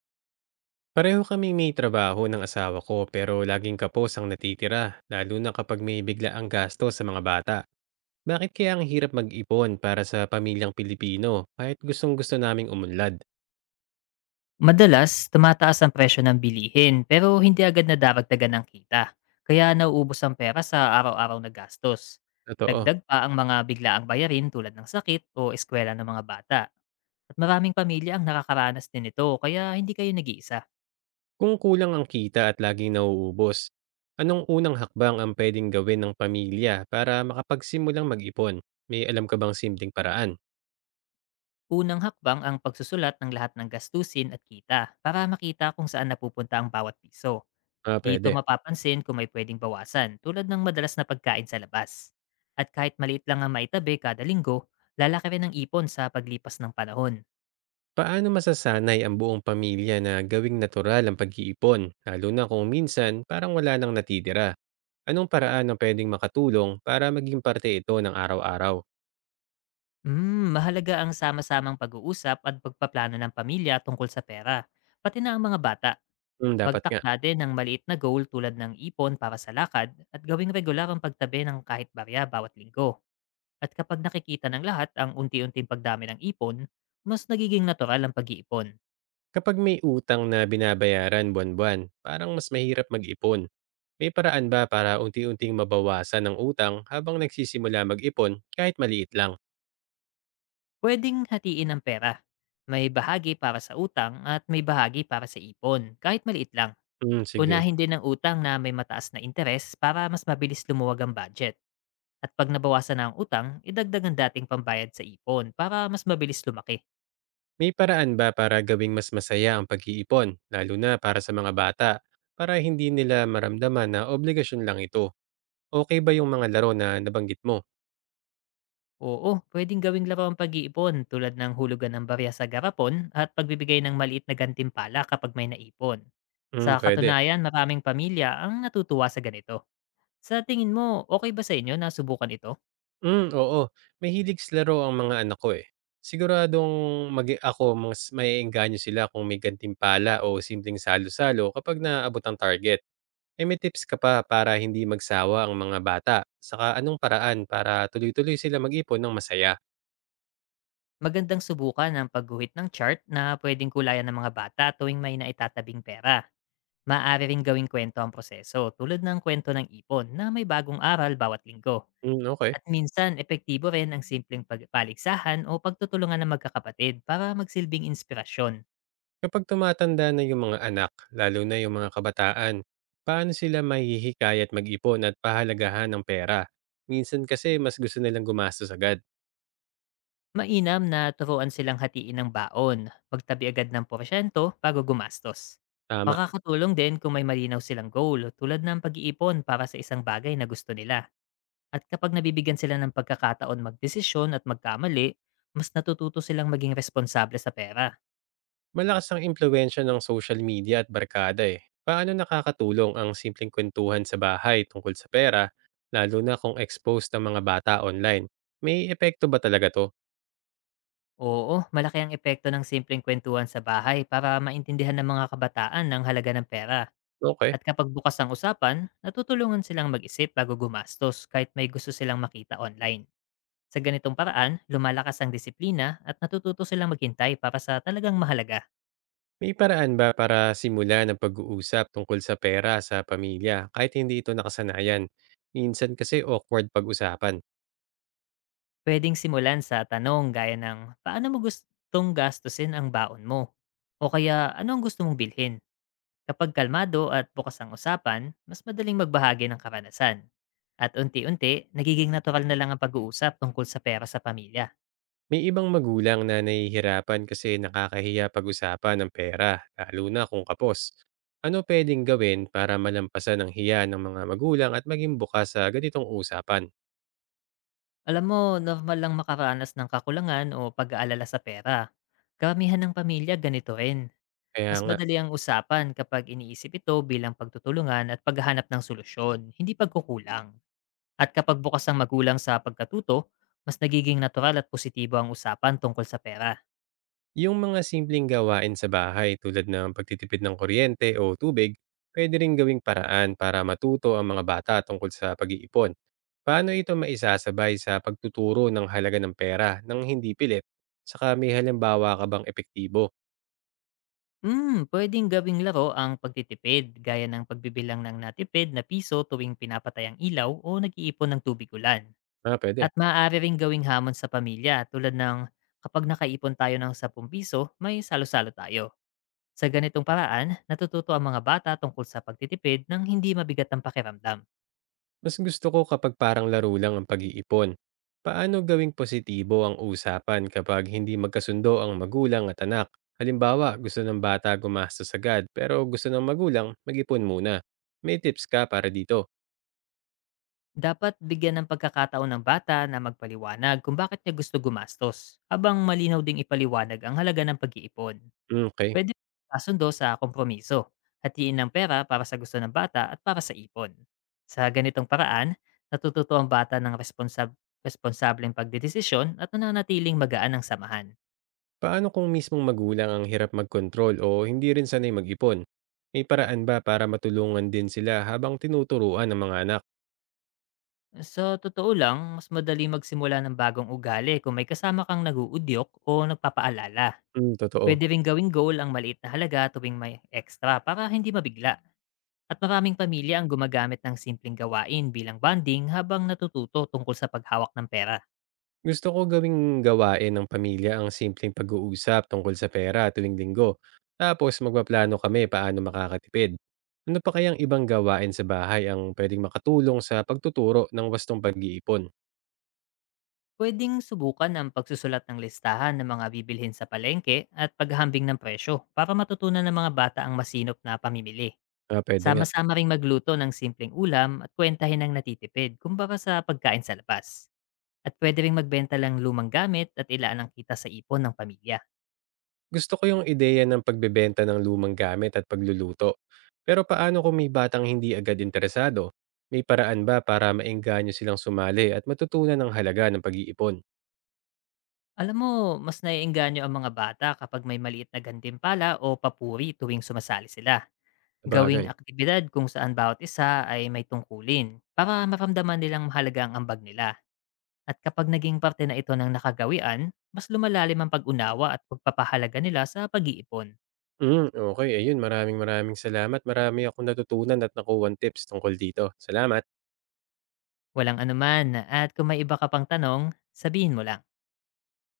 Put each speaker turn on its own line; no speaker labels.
Pareho kaming may trabaho ng asawa ko pero laging kapos ang natitira, lalo na kapag may bigla ang gasto sa mga bata. Bakit kaya ang hirap mag-ipon para sa pamilyang Pilipino kahit gustong-gusto naming umunlad?
Madalas, tumataas ang presyo ng bilihin pero hindi agad nadaragdagan ng kita. Kaya nauubos ang pera sa araw-araw na gastos.
Totoo.
Dagdag pa ang mga biglaang bayarin tulad ng sakit o eskwela ng mga bata. At maraming pamilya ang nakakaranas din nito kaya hindi kayo nag-iisa.
Kung kulang ang kita at laging nauubos, anong unang hakbang ang pwedeng gawin ng pamilya para makapagsimulang mag-ipon? May alam ka bang simpleng paraan?
Unang hakbang ang pagsusulat ng lahat ng gastusin at kita para makita kung saan napupunta ang bawat piso.
Ah,
Dito
pwede.
mapapansin kung may pwedeng bawasan tulad ng madalas na pagkain sa labas. At kahit maliit lang ang maitabi kada linggo, lalaki rin ang ipon sa paglipas ng panahon.
Paano masasanay ang buong pamilya na gawing natural ang pag-iipon, lalo na kung minsan parang wala nang natitira? Anong paraan ang pwedeng makatulong para maging parte ito ng araw-araw?
Hmm, mahalaga ang sama-samang pag-uusap at pagpaplano ng pamilya tungkol sa pera, pati na ang mga bata.
Hmm, dapat nga.
Magtakda din ng maliit na goal tulad ng ipon para sa lakad at gawing regular ang pagtabi ng kahit barya bawat linggo. At kapag nakikita ng lahat ang unti-unting pagdami ng ipon, mas nagiging natural ang pag-iipon.
Kapag may utang na binabayaran buwan-buwan, parang mas mahirap mag-ipon. May paraan ba para unti-unting mabawasan ang utang habang nagsisimula mag-ipon kahit maliit lang?
Puwedeng hatiin ang pera. May bahagi para sa utang at may bahagi para sa ipon, kahit maliit lang.
Hmm, sige.
Unahin din ang utang na may mataas na interes para mas mabilis lumuwag ang budget. At pag nabawasan na ang utang, idagdag ang dating pambayad sa ipon para mas mabilis lumaki.
May paraan ba para gawing mas masaya ang pag-iipon, lalo na para sa mga bata, para hindi nila maramdaman na obligasyon lang ito? Okey ba yung mga laro na nabanggit mo?
Oo, pwedeng gawing laro ang pag-iipon tulad ng hulugan ng barya sa garapon at pagbibigay ng maliit na gantimpala kapag may naipon. Sa
Hmm, pwede.
katunayan, maraming pamilya ang natutuwa sa ganito. Sa tingin mo, okay ba sa inyo na subukan ito?
Hmm, oo. Mahilig sa laro ang mga anak ko, eh. Siguradong magi ako mas maeengganyo sila kung may gantimpala o simpleng salo-salo kapag naabot ang target. Eh, may tips ka pa para hindi magsawa ang mga bata? Saka anong paraan para tuloy-tuloy sila mag-ipon ng masaya?
Magandang subukan ang pagguhit ng chart na pwedeng kulayan ng mga bata tuwing may naitatabing pera. Maaari ring gawing kwento ang proseso tulad ng kwento ng ipon na may bagong aral bawat linggo.
Hmm, okay.
At minsan, epektibo rin ang simpleng pagpaligsahan o pagtutulungan ng magkakapatid para magsilbing inspirasyon.
Kapag tumatanda na yung mga anak, lalo na yung mga kabataan, paano sila mahihikayat mag-ipon at pahalagahan ng pera? Minsan kasi mas gusto nilang gumastos agad.
Mainam na turuan silang hatiin ng baon, magtabi agad ng porsyento bago gumastos.
Tama.
Makakatulong din kung may malinaw silang goal tulad ng pag-iipon para sa isang bagay na gusto nila. At kapag nabibigyan sila ng pagkakataon magdesisyon at magkamali, mas natututo silang maging responsable sa pera.
Malakas ang impluensya ng social media at barkada eh. Paano nakakatulong ang simpleng kwentuhan sa bahay tungkol sa pera, lalo na kung exposed ang mga bata online? May epekto ba talaga to?
Oo, malaki ang epekto ng simpleng kwentuhan sa bahay para maintindihan ng mga kabataan ng halaga ng pera.
Okay.
At kapag bukas ang usapan, natutulungan silang mag-isip bago gumastos kahit may gusto silang makita online. Sa ganitong paraan, lumalakas ang disiplina at natututo silang maghintay para sa talagang mahalaga.
May paraan ba para simula ng pag-uusap tungkol sa pera sa pamilya kahit hindi ito nakasanayan? Minsan kasi awkward pag-usapan.
Puwedeng simulan sa tanong gaya ng, "Paano mo gustong gastusin ang baon mo?" O kaya, "Ano ang gusto mong bilhin?" Kapag kalmado at bukas ang usapan, mas madaling magbahagi ng karanasan. At unti-unti, nagiging natural na lang ang pag-uusap tungkol sa pera sa pamilya.
May ibang magulang na nahihirapan kasi nakakahiya pag-usapan ng pera, lalo na kung kapos. Ano pwedeng gawin para malampasan ang hiya ng mga magulang at maging bukas sa ganitong usapan?
Alam mo, normal lang makaranas ng kakulangan o pag-aalala sa pera. Karamihan ng pamilya ganito rin.
Kaya
Mas
nga.
madali ang usapan kapag iniisip ito bilang pagtutulungan at paghahanap ng solusyon, hindi pagkukulang. At kapag bukas ang magulang sa pagkatuto, mas nagiging natural at positibo ang usapan tungkol sa pera.
Yung mga simpleng gawain sa bahay tulad ng pagtitipid ng kuryente o tubig, pwede ring gawing paraan para matuto ang mga bata tungkol sa pag-iipon. Paano ito maisasabay sa pagtuturo ng halaga ng pera nang hindi pilit? Saka may halimbawa ka bang epektibo?
Hmm, pwedeng gawing laro ang pagtitipid gaya ng pagbibilang ng natipid na piso tuwing pinapatay ang ilaw o nag-iipon ng tubig ulan.
Ah,
At
pwede.
maaari ring gawing hamon sa pamilya tulad ng kapag nakaipon tayo ng 10 piso, may salo-salo tayo. Sa ganitong paraan, natututo ang mga bata tungkol sa pagtitipid nang hindi mabigat ang pakiramdam.
Mas gusto ko kapag parang laro lang ang pag-iipon. Paano gawing positibo ang usapan kapag hindi magkasundo ang magulang at anak? Halimbawa, gusto ng bata gumastos agad pero gusto ng magulang mag-ipon muna. May tips ka para dito.
Dapat bigyan ng pagkakataon ng bata na magpaliwanag kung bakit niya gusto gumastos, habang malinaw ding ipaliwanag ang halaga ng pag-iipon.
Mm, okay.
Pwede kasundo sa kompromiso, hatiin ng pera para sa gusto ng bata at para sa ipon. Sa ganitong paraan, natututo ang bata ng responsableng pagdedesisyon at nananatiling magaan ang samahan.
Paano kung mismong magulang ang hirap mag-control o hindi rin sanay mag-ipon? May paraan ba para matulungan din sila habang tinuturuan ng mga anak?
Sa totoo lang, mas madali magsimula ng bagong ugali kung may kasama kang naguudyok o nagpapaalala.
Mm, totoo.
Pwede ring gawing goal ang maliit na halaga tuwing may extra para hindi mabigla. At maraming pamilya ang gumagamit ng simpleng gawain bilang bonding habang natututo tungkol sa paghawak ng pera.
Gusto ko gawing gawain ng pamilya ang simpleng pag-uusap tungkol sa pera tuwing linggo. Tapos magpaplano kami paano makakatipid. Ano pa kayang ibang gawain sa bahay ang pwedeng makatulong sa pagtuturo ng wastong pag-iipon?
Pwedeng subukan ang pagsusulat ng listahan ng mga bibilhin sa palengke at paghambing ng presyo para matutunan ng mga bata ang masinop na pamimili.
Ah, pwede nga.
Sama-sama ring magluto ng simpleng ulam at kwentahin ang natitipid kumpara sa pagkain sa labas. At pwede ring magbenta lang lumang gamit at ilaan ang kita sa ipon ng pamilya.
Gusto ko yung ideya ng pagbebenta ng lumang gamit at pagluluto. Pero paano kung may batang hindi agad interesado? May paraan ba para maengganyo silang sumali at matutunan ang halaga ng pag-iipon?
Alam mo, mas naiengganyo ang mga bata kapag may maliit na gantimpala o papuri tuwing sumasali sila. Gawing
Bagay.
aktibidad kung saan bawat isa ay may tungkulin para maramdaman nilang mahalaga ang ambag nila. At kapag naging parte na ito ng nakagawian, mas lumalalim ang pag-unawa at pagpapahalaga nila sa pag-iipon.
Hmm, okay, ayun, maraming maraming salamat. Marami akong natutunan at nakuhang tips tungkol dito. Salamat.
Walang anuman at kung may iba ka pang tanong, sabihin mo lang.